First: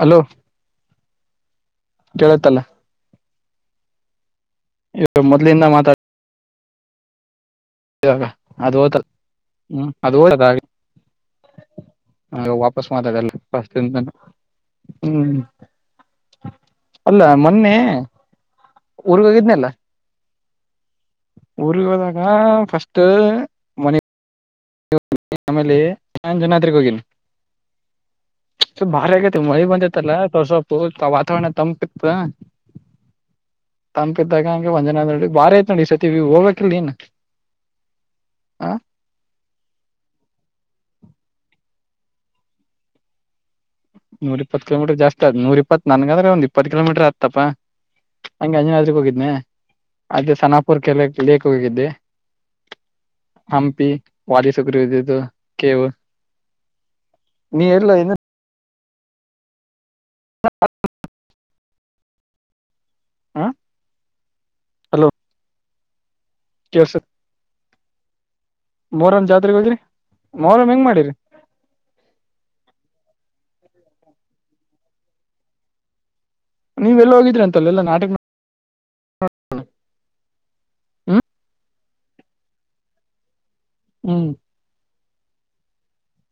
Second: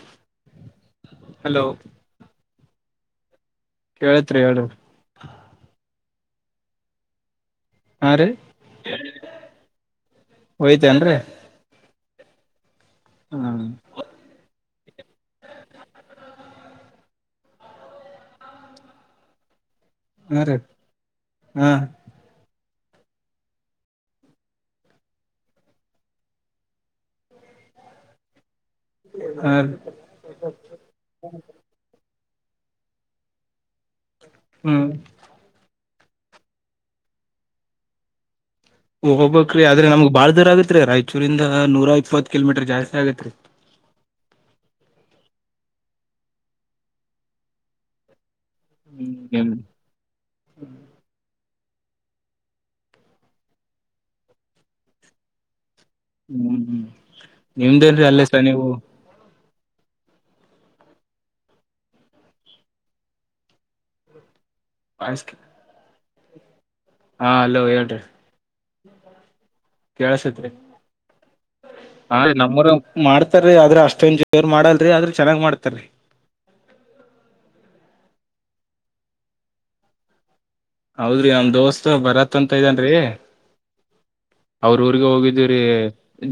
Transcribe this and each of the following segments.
Hello hello ಕೇಳತ್ತಲ್ಲ ಕೇಳ ಇವ ಮೊದಲಿಂದ ಮಾತಾಡ್ ಹಾ ಇಾಗ ರೀ ಅದು ಓದಲ್ಲ ಹ್ಮ ಅದು ಓಡದ ಹಾಗ ಹೋಯ್ತೇನ್ರಿ ಅ ವಾಪಸ್ ಮಾತದೆಲ್ಲಸ್ ಹ ಅಲ್ಲ ಮೊನ್ನೆ ಊರ್ಗೋಗಿದ್ನಲ್ಲ ಹಾ ರೀ ಹಾ ಉರ್ದಾಗ ಫಸ್ಟ್ ಮನ ಆಮೇಲೆ ಆಂಜುನತ್ರಿಗೋಗನ್ ಸ ಭಾರಿ ಆಗೈತಿ ಹಾ ಮಳಿ ರೀ ಬಂದೈತ್ತಲ್ಲಸೊಪು ವಾತಾವರಣ ತಂಪಿತ್ತ ತನ್ಪಿದ್ದಾಗ ಹಂಗೆ ಹ್ಮ್ ಒಂದ್ಜನ ಅ ನ ಬಾರ ಐತ್ ನೋಡಿ ಈ ಸತಿವಿ ಹೋಗ್ಬೇಕಕ್ಲ್ ನೀನ್ ಆ ಮಹಬ್ಬ ಆದ್ರೆ ನಮ್ಗ್ ಬಾಳ್ ದೂರ ಆಗತ್ರಿ ರಾಯಚೂರಿಂದ ನೂರಾ ಇಪ್ಪತ್ ಕಿಲೋಮೀಟರ್ ಜಾಸ್ತಿ ಆಗತ್ರಿ ನೂರ್ ಇಪ್ಪತ್ತು ಕಿಲೋಮೀಟರ್ ಜಾಸ್ತಿ ಆದ್ ನೂರ್ ಇಪ್ಪತ್ ನನ್ಗಂದ್ರೆ ಒಂದ್ ಇಪ್ಪತ್ ಕಿಲೋಮೀಟರ್ ಆತ್ತತಪಾ ಹಂಗೆ ಅಂಜನಾದಿಗೆ ಹ್ಮ್ ಹೋಗಿದ್ದ್ನೆ ಅದೇ ಸನಾಾಪುರ್ ಕೆಲ ಲೇ ಿದ್ದೆ ಹಂಪಿ ವಾಲಿ ಸಗ್ರು ಹ್ಮ್ ನೀ ಎಲ್ಲ ನಿಮ್ದೇಲ್ರಿ ಅಲ್ಲಸ ನೀವು ಹ ಹಾ ಆಯಸ್ಕ ಹಾ ಅಲೋ ಹೇಳ್ರಿ ಮೋರಂ ಜಾತ್ ಕಳ್ಸತ್ರಿ ನಮ್ಮರು ಮಾಡ್ತಾರೀ ಆದ್ರೆ ಅಷ್ಟೊಂ ಜ ಅವ್ ಮಾಡಲ್ರಿ ಆದ್ರೆ ಚೆನ್ನ್ ಮಾಡ್ತಾರೀ ನೀವೆ ಎಲ್ಲ ಹೋಗಿದ್ರಿ ಅಂತಲ್ಲ ಎಲ್ಲ ನಾಟಕ ಹ್ಮ್ ಹೌದ್ರಿ ನಮ ದೋಸ್ತ್ ಬರತ್ ಅಂತ ಇದನ್ರಿ ಹ್ಮ್ ಅವರ ಊರ್ಗೆ ಹೋಗಿದ್ರೀ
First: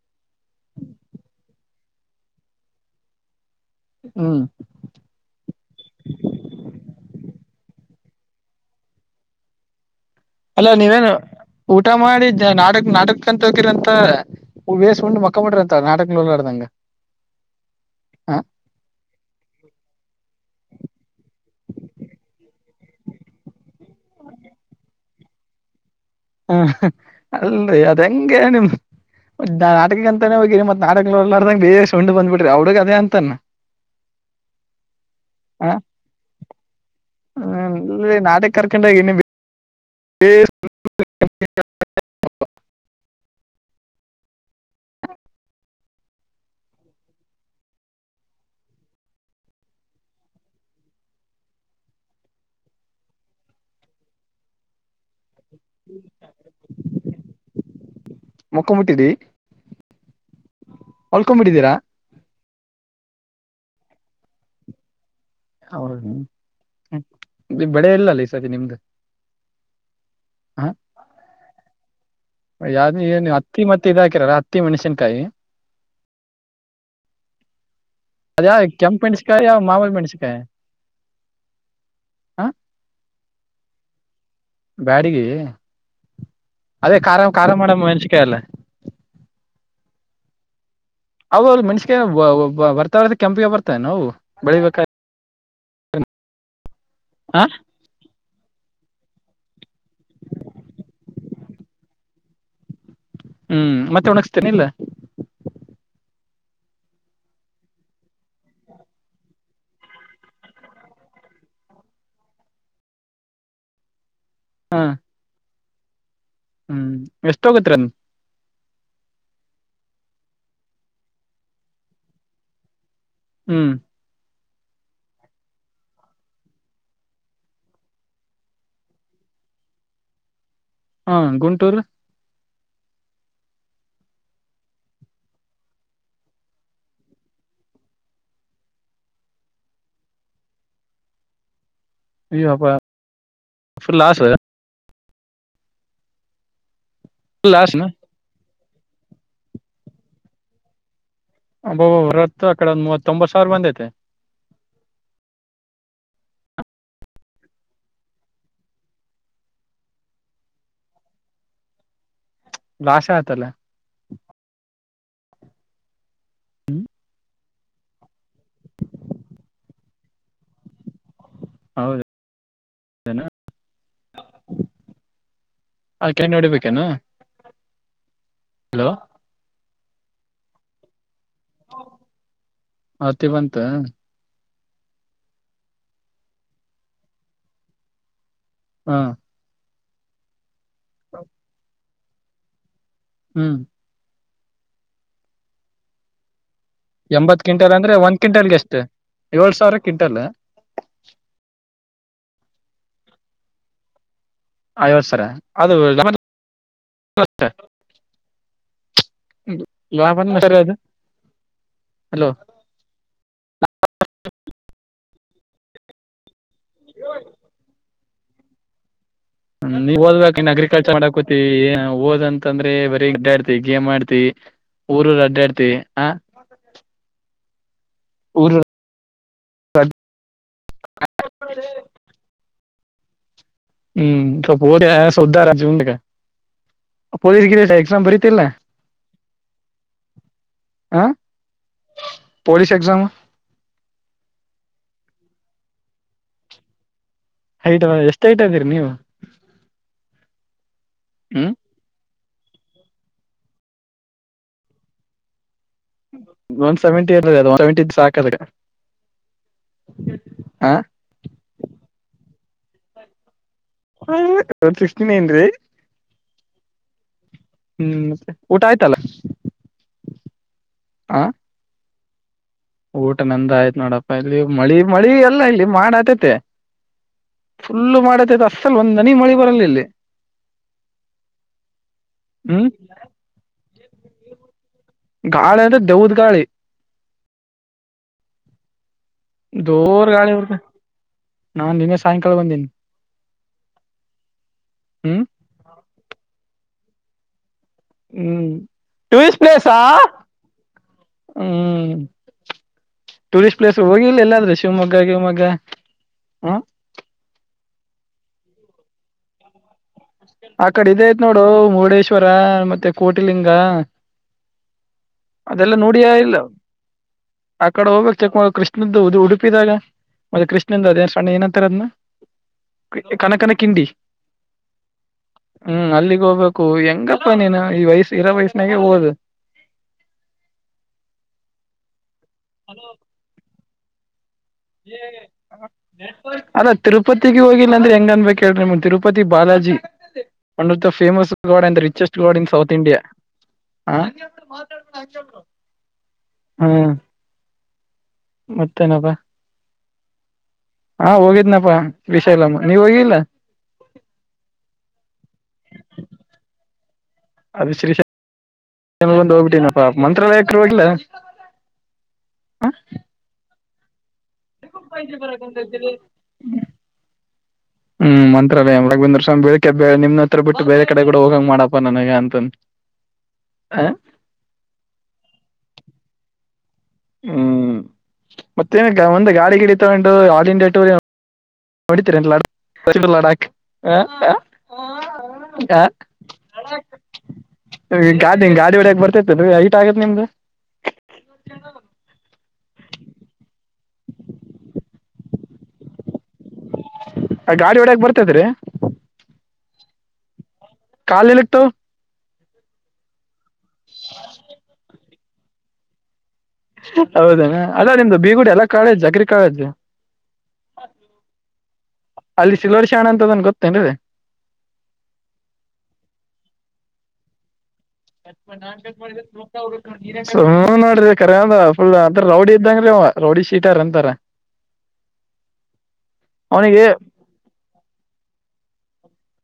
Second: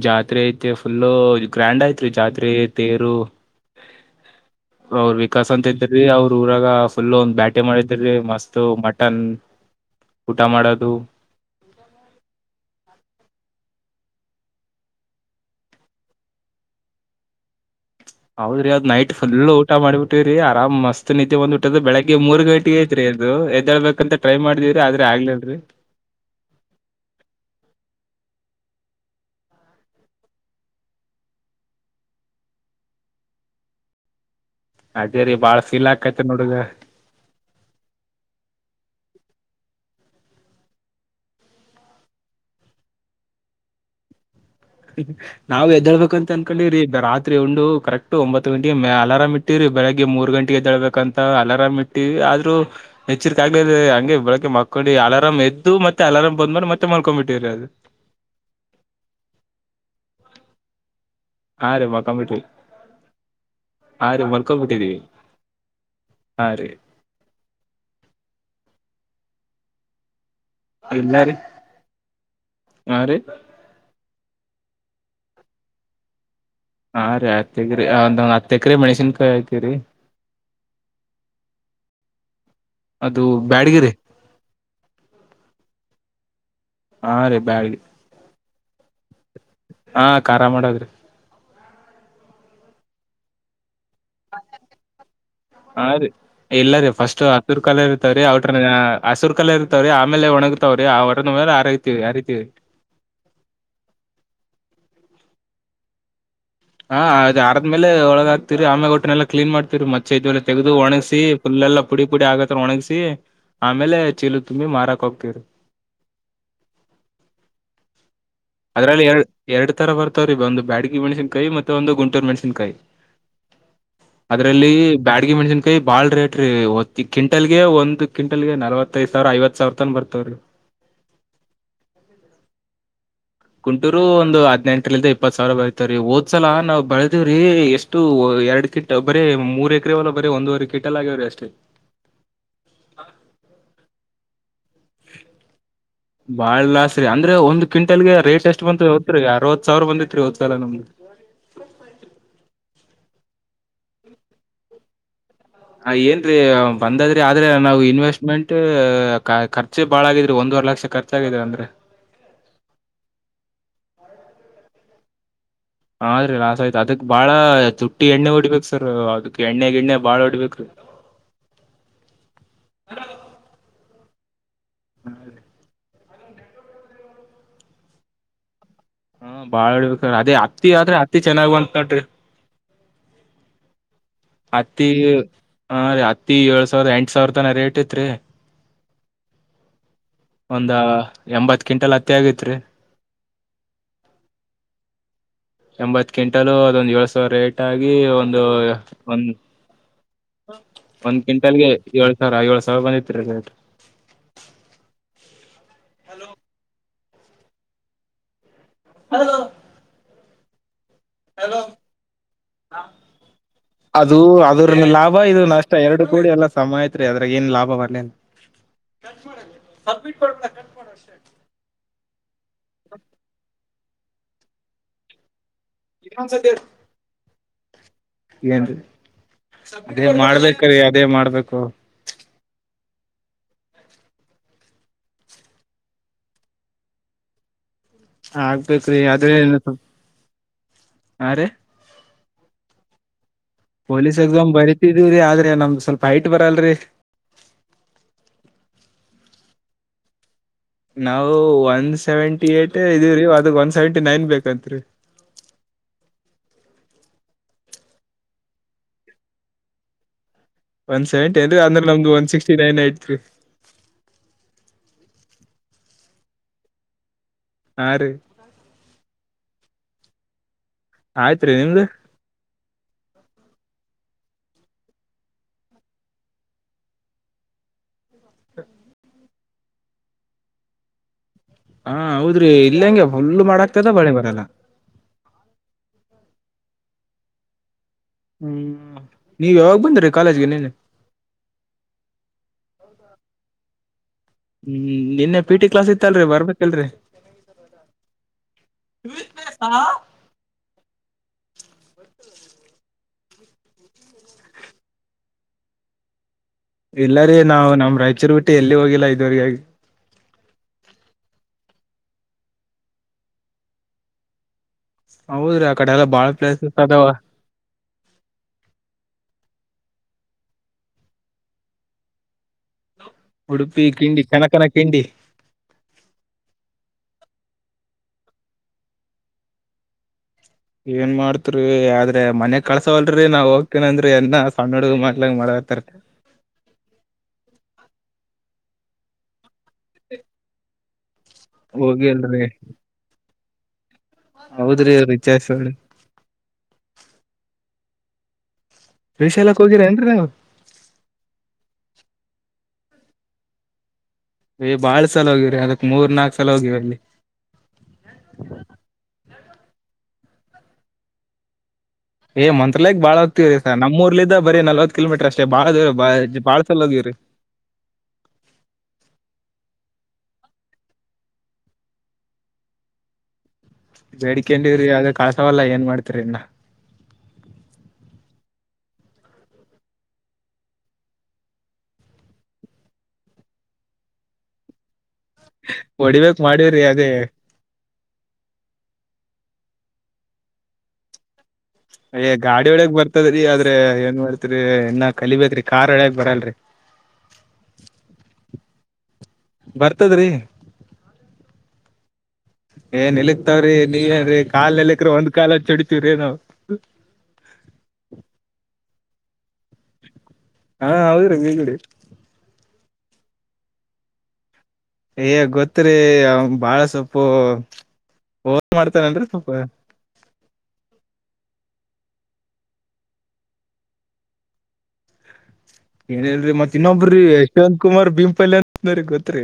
ಜಾತ್ರೆ ಐತಿ ಫುಲ್ಲು ಗ್ರ್ಯಾಂಡ್ ಐತ್ರಿ ಜಾತ್ರೆ ತೇರು ಹ ಹ್ಮ್ ಅವ್ರ ವಿಕಾಸ್ ಅಂತ ಇದ್ರಿ ಅವ್ರ ಊರಾಗ ಫುಲ್ ಒಂದ್ ಬ್ಯಾಟಿಂಗ ಮಾಡಿದ್ರೀ ಮಸ್ತ್ ಮ ತನ್ ಅಲ್ಲ ನೀವೇನು ಊಟ ಮಾಡಿ ನಾಟಕ್ ನಾಟಕ ಅಂತ ಹಕಿರಂತ ವೇಸಿಕೊಂಡು ಮಕ್ಕ ಮಟ ಅಂತ ನಾಟಕ ಉಳ್ಳಾಡ್ದಂಗ ಹೌದ್ರಿ ಅದ್ ನೈಟ್ ಫುಲ್ ಊಟ ಮಾಡಿಬಿಟ್ಟಿ್ರರಿ ಆರಾಮ್ ಮಸ್ತ್ ನಿತ್ಯ ಬಂದ ಊಟದ ಬೆಳಗ್ಗೆ ಮೂರ್ ಗಂಟೆ ಐತ್ರಿ ಇದು ಎದ್ದೇಳ್ಬೇಕಂತ ಟ್ರೈ ಮಾಡಿದಿವವ್ರರಿೀ ಆದ್ರೆ ಆಗ್ಲಿಲ್ರರಿ ಹ ಅಲ್ರಿ ಅದ ಹೆಂಗಗೆ ನಿಮ ಮ ನಾಟಕ ಅಂತಾನೇ ಹೋಗಿರಿ ಮತ್ ನಾಟಕಾರದಂಗ ಬೇರೆ ಉಂಡ್ ಬಂದ್ಬ ಬಿಟ್ರಿ ಅವ್ಡಗ್ ಅ ಅಂತಾನ [inaudible] ಅದೇ ರೀ ಬಾಳ ಹ ಶೀಲಾಕೈತಿ ನೋಡ್ಗ ಕಕಂಡಗ [inaudible] ನಾ್ ಎದ್ದೇಳ್ಬೇಕಂತ ಅನ್ಕೊಂಡಿ್ರೀ ರಾತ್ರಿ ಉಂದು ಕರೆಕ್ಟ್ ಒಂಬತ್ತ್ತು ಗಂಟೆಗೆ ಅಲಾರಾಮ್ ಇಟ್ಟಿರಿರಿ ಬೆಳಗ್ಗೆ ಮೂರ್ ಗಂಟೆಗೆದಳ್ಬೇಕಂತ ಅಲಾರಾಮ್ ಇಟ್ಟೀವಿ ಆದ್ರೂ ಹೆಚ್ಚರ್ಕ ಆಗ್ ಹಂಗೆ ಬೆಳಗ್ಗೆ ಮಕ್ಳ ಹಾಕೊಂಡಿ ಅಲಾರಂ ಎದ್ದ ಮತ್ತ ಅಲಾರಾಮ್ ಬಂದ್ ಮಾರ ಮತ್ತೆ ಮಾಡ್ಕೊಂಡ್ ಬಿಟ್ಟಿವವ್ರರಿ ಅದು ಮಕ್ಕೊಂಬಿಟ್ಟಿದಿ ಆ ಹೊಲ್ಕೊಂಡ್ಬಿಟ್ಟಿದ್ದೀರಾ ರ ಬಕೊ್ಬಿಟ್ಟಿ ಆ ರ ಹೊರ್ಕೊ್ಬಿಟ್ಟಿದ್ದೀವಿ [unintelligible] ಬೆಳೆ ಇಲ್ಲಲ್ಲ ಈ ಸತಿ ನಿಮ್ದ ಎಲ್ಲಾರ ಯಾವ್ದ ಹತ್ತಿ ಮತ್ತೆ ಇದ ಹಾಕಿರಾರ ಹತ್ತಿ ಮೆಣ್ಸಿನ್ಕಾಯಿ ಹಾ ರೀ ಹತ್ತ ಎಕ್ರಿ ಒಂದ ಒಂದ್ ಹತ್ತ ಅದ್ಯಾ ಎಕ್ರ ಕೆಂಪ್ ಮೆಣ್ಸಿನ್ಕಾಯಿ ಮೆಣಸಕಾಯಿ ಯಾವ ಹಾಕಿರಿ [inaudible] ಮಾಮೂಲಿ ಹಾ ಅದು ಬ್ಯಾಡಗಿರೆ ಬ್ಯಾಡಿಗೆ ಅದೇ ಹಾ ಖಾರ ರೀ ಖಾರ ಬ್ಯಾಡಗಿ ಮಾಡಮ್ಮ ಮೆಂಸಿಕಾಯ ಅಲ್ಲ ಹಾ ಖಾರಾಮ ಮಾಡೋದ್ರಿ ಅವ ಮನಷಗೆ ಬರ್ತರ್ ಕೆಂಪಿಗೆ ಬರ್ತ ಹಾ ರೀ ಎಲ್ಲ ರೀ ಫಸ್ಟ್ ಹ ಹತ್ತರ್ ಕಾಲ ಇರ್ತವ್ರೀ ಅವ್ರ ಹಸುರು ಕಲ್ಲ ಇರ್ತಾವ್ರೀ ಆಮೇಲೆ ಒಣಗತಾವ್ರೀ ಆ ಹೊರದ ಮೇಲೆ ಅರತಿವಿ ಅರಿತಿವಿ ಹ್ಮ್ ಮತ್ತೆ ಒಣಗಸ್ತೇನೆ ಇಲ್ಲ ಹಾ ಅದ ಅದ್ಮೇಲೆ ಒಳಗಾಗಕ್ತಿವರಿ ಆಮೆ ಒಟ್ಟನೆೆಲ್ಲ ಕ್ಲೀನ್ ಮಾಡ್ತವರಿ ಮಚ್ಚೆ ಇದ್ಲ್ಲ ತೆಗೆದು ಒಣಸಿು ಲ್ಲೆಲ್ಲಾ ಪುಡಿ ಪುಡಿ ಆಗತ್ತತ್ರ ಒಣಗಸಿ ಆಮೇಲೆ ಚೀಲು ತುಂಬಿ ಹ ಮಾರಾಕ್ ಹೋಗ್ತರಿ ಹ್ಮ್ ಎಷ್ಟ ಹೋಗತ್ರರಿನ್ ಅದ್ರಲ್ಲಿ ಎರ ಎರಡ್ ತರ ಬರ್ತವ್ರೀ ಒಂದು ಬ್ಯಾಡಿಗೆ ಮೆಣಸಿನ್ಕಾಯಿ ಮತ್ತೆ ಒಂದು ಗಂಟೂರು ಮೆಣಸನ್ಕಾಯಿ ಹ್ಮ್ ಅದ್ರಲ್ಲಿ ಬ್ಯಾಡಗ ಮೆಣಸನ್ಕಾಯಿ ಬಾಳ ರೇಟ್ ರೀ ಕ್ವಿಂಟಲ್ ಗೆ ಒಂದು ಕ್ವಿಂಟಲ್ ಗೆ ನಲವತ್ತೈಐದು ಸಾವಿರ ಐವತ್ ಸಾವರ್ ತನ್ ಬರ್ತವ್ರೀ ಹಾ ಗುಂಟೂರ್ ಕುಂಟೂರು ಒಂದು್ ಹದ್ನೆಂಟರಿಂದ ಇಪ್ಪತ್ ಸಾವಿರ ಬಳತವ್ರೀ ಹಓದ್ಸಲಾ ನಾವ್ ಬೆಳದವ್ರಿ ಎಷ್ಟು ಎರಡ್ ಕಿಟ್ ಬರೀ ಮೂರ್ ಎಕರೆವಲ್ಲ ಬರೀ ಒಂದುವವರೆ ಕಿಟ್ ಎಲ್ಲ ಆಗ್ಯವ್ರೀ ಅಷ್ಟೇ ಇ ಅಬ ಲಾಸ್ವ ಬಾಳ್ ಲಸ ರಿ ಅಂದ್ರೆ ಫುಲ್ ಒಂದು ಲಾಸ್ ಕ್ವಿಂಟಲ್ ಗೆ ರೇಟ್ ಎಷ್ಟ ಷ್ಟ ಬ ಹದತ್ರಿ ಅವತ್ ಸಾವಿರ ಬಂದಿತ್ರಿ ಹೋದ್ ಕಾಲ ನಮ್ದಗೆ ಅಬ್ಬಬ ಹೊರತ್ ಅಕಡೆ ಮೂವತ್ತೊಂಬ ಸಾವಿರ ಬಂದೈತೆ ಹ ಏನ್ರೀ ಬಂದದ್ರಿ ಆದ್ರೆ ನಾವು ಇನ್ವೆಸ್ಟ್ಮೆಂಟ್ ಖರ್ಚೆ ಬಾಳ ಆಗಿದ್ರಿ ಒಂದುವರೆ ಲಕ್ಷ ಲಕ್ಷ ಖರ್ಚಾಗಿದೆ ಅಂದ್ರೆ ಲಾಶ ಆಯತಲ್ಲ ಹ್ರೀ ಲಾಸ್ ಆಯ್ತು ಅದಕ್ ಬಾಳ ತುಟ್ಟಿ ಎಣ್ಣೆ ಹೊಡ್ಬೇಕು ಸರ್ ಅದಕ್ ಎಣ್ಣೆ ಗಿಣ್ಣೆ ಬಾಳ ಹೊಡ್ಬೇಕ್ರೀ [unintelligible] ಹೌದು ಅನಾ ಹ್ಮ ಆಕ ನೋಡಿಬೇಕೇನು ಹಲೋ ಹ್ಮ ಬಾಳ್ಬೇಕ ಅದೇ ಹತ್ತಿ ಆದ್ರೆ ಹತ್ತಿ ಚೆನ್ನಾಗುವಂತ ನೋಡ್ರಿ ಹತಿ ಬಂತ ಹತ್ತಿ ಹ ರೀ ಹತ್ತಿ ಏಳ್ ಸಾವಿರದ ಎಂಟ ಸಾವಿರ ತನ ರೇಟ್ ಐತ್ರಿ ಹಾ [unintelligible] ಒಂದ ಎಂಬತ್ ಕ್ವಿಂಟಲ್ ಹತ್ತಿ ಆಗೈತ್ೀ ಹ್ಮ್ ಎಂಬತ್ ಕೆಂಟಲ್ ೊಂದ್ ಏಳ ಸಾವಿರ ಎಂಬತ್ ರಏಟ್ ಕ್ವಿಂಟಲ್ ಆಗಿ ಅಂದ್ರೆ ಒಂದ್ ಒಂದು ಕ್ವಿಂಟಲ್ಗೆ ಎಷ್ಟು ಒಂದು ಏಳ್ ಸಾವಿರ ಕ್ವಿಂಟಲ್ ಒಂದ್ ಕ್ವಿಂಟಲ್ಗೆ ಏಳ್ು ಸಾವಿರ ಏಳು ಸಾವಿರ ಬಂದಿತ್ ರೀ ರೇಟ್ ಲಪಸದು ಅದು ಅದು ಲಾಭ ಇದು ನಷ್ಟ ಎರಡು ಕೋಡಿ ಎಲ್ಲ ಸಮ ಐತ್ ರೀ ಅದ್ರಾಗ ಏನ್ ಲಾಭ ಬರ್ಲಿಿಲ್ಲ ನೀ್ ಓದಬೇಕಕ್ ಇನ್ ಅ್ರಿಕಲ್ಚರ್ ಮಾಡಕ್ ಕೋತತಿವಿ ಓದ್ ಅಂದ್ರೆ ಬರೀ ಗಿಡಾ ಇಡ್ತಿಗ ಗೇಮ್ ಆಡ್ತಿವಿ ಊರು ರಡ್ಡ ಆಡ್ತಿ ಆ ಇ ಹನ್ಸತ ಊರು ಏನ್ ಅದೇ ಮಾಡ್ಬೇಕ್ರೀ ಅದೇ ಮಾಡ್ಬೇಕು ಹ್ಮ್ ಸೋದ ಸುದ್ದಾರುದ ಆಗ್ಬೇಕ್ರೀ ಅದ ಹ ರೀ ಪೊಲೀಸ್್ ಎಕ್ಸಾಮ್ ಪೊಲೀಸ್ ಎಕ್ಸಾಮ್ ಬರಿತಿದೀವ್ರೀ ಆದ್ರೆ ನಮ್ದ್ ಸ್ವಲ್ಪ ಐಟ್ ಬರಲ್ರರಿ ಐಟ್ ಎಷ್ಟ ಐಟ್ ಅದೀರಿ ನೀವು ನಾವು ಹ್ಮ್ ಒನ್ ಸೆವೆಂಟಿ ಿ ಏ ಇದೀೀ ಅದ್ ಒನ್ ಸೆವೆಂಟಿ ನೈನ್ ಬೇಕತ್ರಿ ಒನ್ ಸೆವೆಂಟಿ ಅ ಒ ಸೆವೆಂಟಿ ಸಾಕದ ಒನ್ ಸೆವೆಂಟಿ ಅಏ್ರರಿ ಅಂದ್ರೆ ನಮ್ದು ಒನ್ ಸಿಕ್ಸ್ಟಿ ನೈನ್ ಐತ್ರಿ ಹ ಸಿಸಿನ ಏನ್ರಿ ಹಾ ಹ್ಮ್ ರೀ ಮತ್ತೆ ಊಟ ಆಯ್ತಲ್ಲ ಆ ಆಯ್ತ್ರಿೀ ನಿಮ್ದು ಊಟ ನಂದ ಆಯ್ತ್ ನೋಡಪ್ಪ ಇಲ್ಲಿ ಮಳಿ ಮಳಿ ಎಲ್ಲ ಇಲ್ಲಿ ಮಾಡ ಅತೇತೆ ಫುಲ್ಲು ಮಾಡದದು ಅಸಲ್ ಒಂದ್ನ ಮಳಿ ಬರಲ್ಲ ಇಲ್ಲಿ ಹಾ ಹೌದ್ರಿ ಹ್ಮ್ ಇಲ್ಲಂಗೆ ಫುಲ್ಲು ಮಾಡಾಕ್ತದ ಬಳೆ ಬರಲ್ಲ ಗಾಳಿ ಅಂದ್ರೆ ದೌದ ಗಾಳಿ ಹ್ಮ್ ನೀವ್ ಯಾವಾಗ ದೋರ್ ಬಂದ್ರಿ ಗಾಳಿ ಕಾಲೇಜ್ಗೆ ಉರ್್ದ ನಿನ್ನೆ ನಾನ್ ನಿನ್ನೆ ಸಾಯಂಕಾಲ ಬಂದೇನಿ ಹ್ಮ್ ಇನ್ನೆ ಪಿ ಟಿ ಕ್ಲಾಸ್ ಇತ್ತಲ್ರಿ ಬರ್ಬೇಕಲ್ರರಿ ಹ್ಮ್ ಟೂರಿಸ್ಟ್ ಪ್ಲೇಸಾ ಹ್ಮ್ ಟೂರಿಸ್ಟ್ ಪ್ಲೇಸ್ ಹೋಗಿಿಲ್ಲ ಎಲ್ಲಾದ್ರೆ ಶಿವಮೊಗ್ಗ ಶಿವಮೊಗ್ಗ ಇಲ್ಲಾರಿೀ ನಾವು ನಮ್ ರಾಯಚೂರು ಬಿಟ್ಟಿ ಎಲ್ಲಿ ಹೋಗಿಲ್ಲಾ ಇದುವರೆಗಾಗಿ ಆ ಕಡೆ ಇದ ಆಐ್ತ್ ನೋಡು ಮುರುಡೇಶ್ವರ ಮತ್ತೆ ಕೋಟಿಲಿಂಗ ಹೌದ್ರಿ ಆ ಅದೆಲ್ಲಾ ಕಡೆ ಎಲ್ಲ ನೋಡಿಯ ಬಾಳ ಇಲ್ಲ ಪ್ಲೇಸಸ್ ಅದಾವ ಆ ಕಡೆ ಹೋಗ್ಬೇಕಕ್ ಚಕ್ಮ ಕೃಷ್ಣದ್ದ ಉಡುಪಿದಾಗ ಮತ್ತೆ ಕೃಷ್ಣಿಂದ ಅದೇ ಸಣ್ಣ ಏನಂತಾರೆ ಅದ್ನ್ನ ಕನಕನ ಕಿಂಡಿ ಉಡುಪಿ ಕನಕನ ಕಿಂಡಿ ಹ್ಮ್ ಅಲ್ಲಿಗ್ ಹೋಗ್ಬೇಕು ಹೆಂಗ ಪ್ಪ ನೀನು ಈ ವಯಸ್ಸ ಇರೋ ವಯಸ್ಸಿನಾಗೆ ಹೋದು ಏನ್ ಮಾಡ್ತ್ರಿ ಆದ್ರೆ ಮನೆಗ್ ಕಳ್ಸವಲ್ರಿ ನಾವ್ ಹೋಗ್ತನ ಅಂದ್ರಿ ಎನ್ ಅದ ತಿರುಪತಿಗೆ ಹೋಗಿಲ್ಲ ಅಂದ್ರೆ ಹೆಂಗ ಅನ್ಬೇಕು ಕೇಳ್ರ ತಿರುಪತಿ ಬಾಲಾಜಿ ಒಂದ ಫೇಮಸ್ ಗಾಡ್ ಅಂದ್ ರಿಚೆಸ್ಟ್ ಗಾಡ್ ಹೋಗಿಲ್ರಿ ಇನ್ ಸೌತ್ ಇಂಡಿಯಾ ಹ ಹೌದ್ರಿ ರಿಚೇಶ್ವಳ ಹ್ಮ್ ಮತ್ತೇನಪ್ಪಾ ವಿಷ ಎಲ್ಲಕ್ ಹೋಗಿರ ಏನ್ರೀ ನಾವು ಹಾ ಹೋಗಿದ್ನಪ್ಪಾ ವಿಶಾಲಮ್ಮ ನೀವ್ ಹೋಗಿಲ್ಲ ಬಾಳ್ ಸಲ ಹೋಗಿವವ್ರಿ ಅದಕ್ ಮೂರ್ ನಾಕ್ ಸಲ ಹೋಗಿವ ಅಲ್ಲಿ ಅದು ಶ್ರೀ ಹೋಗ್ಬಿಟ್ಟನಪ್ಪಾ ಮಂತ್ರಾಲಯಕರು ಹೋಗಿಲ್ಲ ಏ ಮಂತ್ರಾಲಯಗ ಬಾಳ ಹ ಆಗ್ತಿವರಿ ಸ ನಮ್ಮೂರ್ಲಿ ಇದ್ದಾಗ ಬರೀ ನಲ್ವತ್ ಕಿಲೋಮೀಟರ್ ಅಷ್ಟೇ ಬಾಳ ದೂರ ಬಾಳಸಲ್ ಹೋಗೀವರಿ ಹ್ಮ್ ಮಂತ್ರಾಲಯ ರಾಘವೇಂದ್ರ ಸ್ವಾಮಿ ಬೆಳಿಗ್ಗೆ ನಿನ್ನ ಹತ್ರ ಬಿಟ್ಟು ಬೇರೆ ಕಡೆ ಕೂಡ ಹೋಗಂಗ್ ಮಾಡಪ್ಪಾ ನನಗೆ ಅಂತ ಅಂದ ಬೇಡಿಕೆಂಡವಿರೀ ಅದೇ ಕರಕವಲ ಏನ ಮಾಡ್ತೀರಿ ಇನ್ ಮಾಡ್ತರಿ ಇನ್ನ ಹ್ಮ್ ಮತ್ತೇನ ಮುಂದ ಗಾಡಿ ಗಿಡ ತಗೊಂಡು ಆಲ್ ಇಂಡಿಯಾ ಟೂರಯನ ವಡಿತರ ಏನ ಲಡಾಕಾ ಲಡಾಕ್ ಹ ಹ ಹೊಡಿಬೇಕ್ ಮಾಡವ್ರಿ ಅದೇ. ಈ ಗಾಡಿ ಗಾಡಿ ಒಡೆಕಗ ಬರ್ತೇತಿ ಹೈಟ್ ಆಗೇದ ನಿಮಗ ಯ ಗಾಡಿ ಒಡೆಕ ಬರ್ತದ್ರೀ ಆದ್ರೆ ಏನ್ ಮಾಡತ್ರಿ ಇನ್ನ ಕಲಿಬೇಕೇತ್ರಿ ಕಾರ್ ಒಡೆಕ್ ಬರಲ್ರರಿ. [inaudible] ಗಾಡಿ ಒಡೆಕ್ ಬರ್ತದ್ರಿ ಬರ್ತದ್ರಿ ಕಾಲಲಿಟ್ಟು. ಏನ್ ನಿಲಿಕ್ತಾವ್ರೀ ನೀ ಏನ್ರೀ ಕಾಲನೀಲಕ್ರ ಒಂದ್ ಕಾಲ ಅಚಿ ಒಡಿತವ್ರೀ ನಾವು ಹೌದ ಅನು ಅದೇ ನಿಮ್ದ ಬೀಗುಡಿ ಅಲ್ಲಾ ಕಾಲೆಜ್ ಅಗ್ರಿ ಕಾಲೆಜು ಹಾ ಹೌದುರಿ ಭೀಗುಡಿ ಕಿಲಾಡಿ ಶಾಣ ಅಂತ ಅದನ ಗೊತ್ತ ಅನಾರಿ ಏ ಗೊತ್ತ್ರರಿ ಅವನು ಬಾಳ ಸೊಪು [inaudible] ಕರೆಂದ್ರ ಫುಲ್ ಅಂದ್ರ ರೌಡಿ ಇದ್ದಂಗ ರಿ ರೌಡಿ ಶೀಟಾರ ಅಂತಾರ ಏನ್ಲ್ರರಿ ಮತ್ ಅವನಿಗೆ ಇನ್ನೊಬ್ಬ್ರೀ ಯಶವಂತ್ ಕುಮಾರ್ ಬಿಪಲ್ಯಾ ಅಂತ ಗೊತ್ರಿ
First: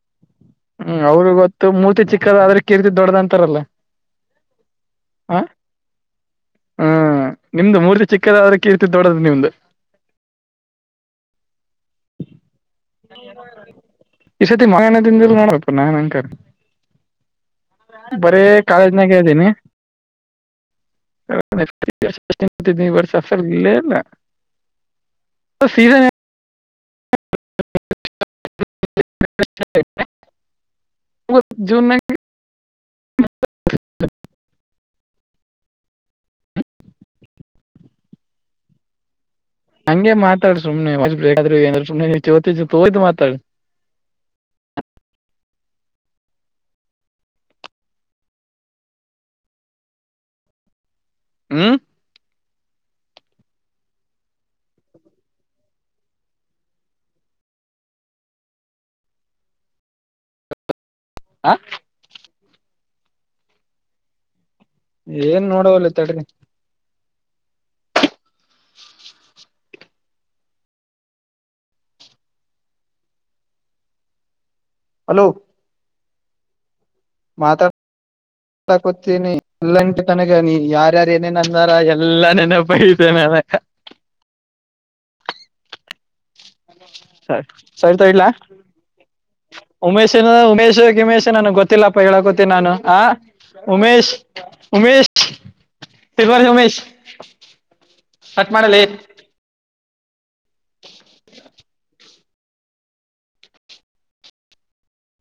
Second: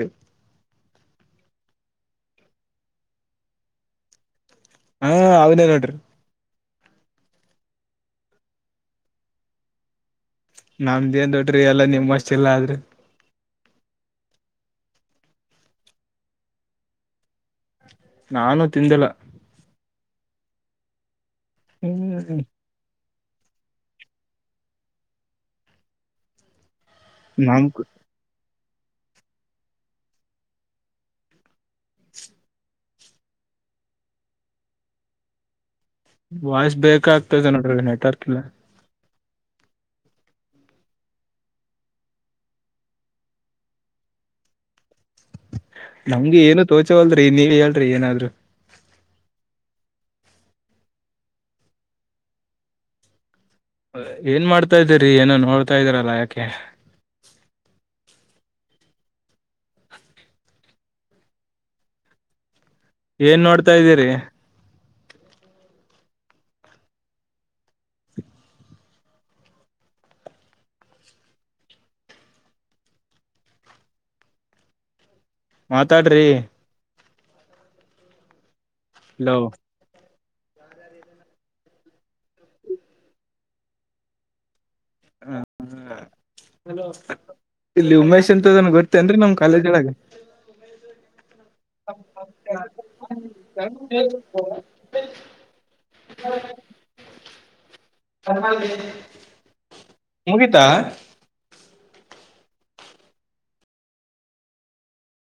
ಹ್ಮ್ ಅವ್ರ ಗೊತ್ತು ಮೂರ್ತಿ ಚಿಕ್ಕದ ಆದ್ರೆ ಕೀರ್ತಿ ದೊಡ್ಡದ ಅಂತಾರಲ್ಲ. ಹ ಅವನೇ ನೋಡ್ರಿ. ಹ್ಮ್ ನಿಮ್ದು ಮೂರ್ತಿ ಚಿಕ್ಕದಾದರು ಕೀರ್ತಿ ದೊಡ್ಡದು ನಿಮ್ದು ನಂದ ಏನ್ ದೊಡ್ರಿ ಎಲ್ಲಾ ನಿಮ್ ವಾಸ್ಟ ಇಲ್ಲ ಆಲಾರಿ ಈ ಸತೆ ಮಣಿಹಣ್ಣೂ ನೋಡ ಪ ನಾ ನ್ಂಕಾರ ಬರೇ ನಾನು ತಿಂದಿಲ್ಲ ಕಾಲೆಜಿನಗ ಇದೀನಿ [inaudible] ಹ್ಮ್ ಹೆಸರಿಲ್ಲ ಏನ ಸಿದ ಹೇಳ ನಾನ್ಕು [inaudible] [inaudible] ವಾಯ್ಸ್ ಬ್ರೇಕ ಆಗ್ತದೆ ನೋಡ್ರಿ ನೆಟ್ವರ್ಕ್ ಇಲ್ಲ ಹಂಗೆ ಮಾತಾಡು ಸುಮ್ನೆ ವಾಯ್ಸ್ ಬ್ರೆಕದಾರು [unintelligible] ಮಾತಾಡ್ [inaudible] ನಮ್ಗೆ ಏನು ತೋಚವಲ್ರಿ ನೀವೆ ಹೇಳ್ರಿ ಏನಾದ್ರು ಹ್ಮ ಏನ್ ಮಾಡ್ತಾ ಇದೀರಿ ಏನೋ ನೋಡ್ತಾ ಇದ್ದೀರಲ್ಲ ಯಾಕೆ ಹಾ ಏನ್ ನೋಡ್ತಾ ಇದ್ದೀರಿ. ಏನ್ ನೋಡದರು ತಡಿರಿ [inaudible] ಹಲೋ. ಮಾತಾಡ್ರಿ. ಮಾತಾಡ್ತಾ ಕುಂತೀನಿ ಹಲೋ [unintelligible] ನನಗ ನೀ ಯಾರ್ಯಾರು ಏನೇನ್ ಅಂದಾರ ಎಲ್ಲ ನೆನಪ ಐತೇ ನನಗ ಹ ಹ್ಮ ಸರಿ ಸರಿತ ಇಡ್ಲಾ ಗೊತ್ತೇನ್ರಿ ನಮ್ ಕಾಲೇಜ್ ಒಳಗ ಉಮೇಶ್ -ಉಮೇಶ್ ಗಿಮೇಶ್ ನನಗೊ ಗೊತ್ತಿಲ್ಲಪ್ಪ ಹೇಳಕೊತಿನೀ ನಾನು ಆ ಉಮೇಶ್- ಉಮೇಶ್. [unintelligible] ಉಮೇಶ್ ಕಟ್ ಮಾಡಲೇ [inaudible] ಮುಗಿತಾ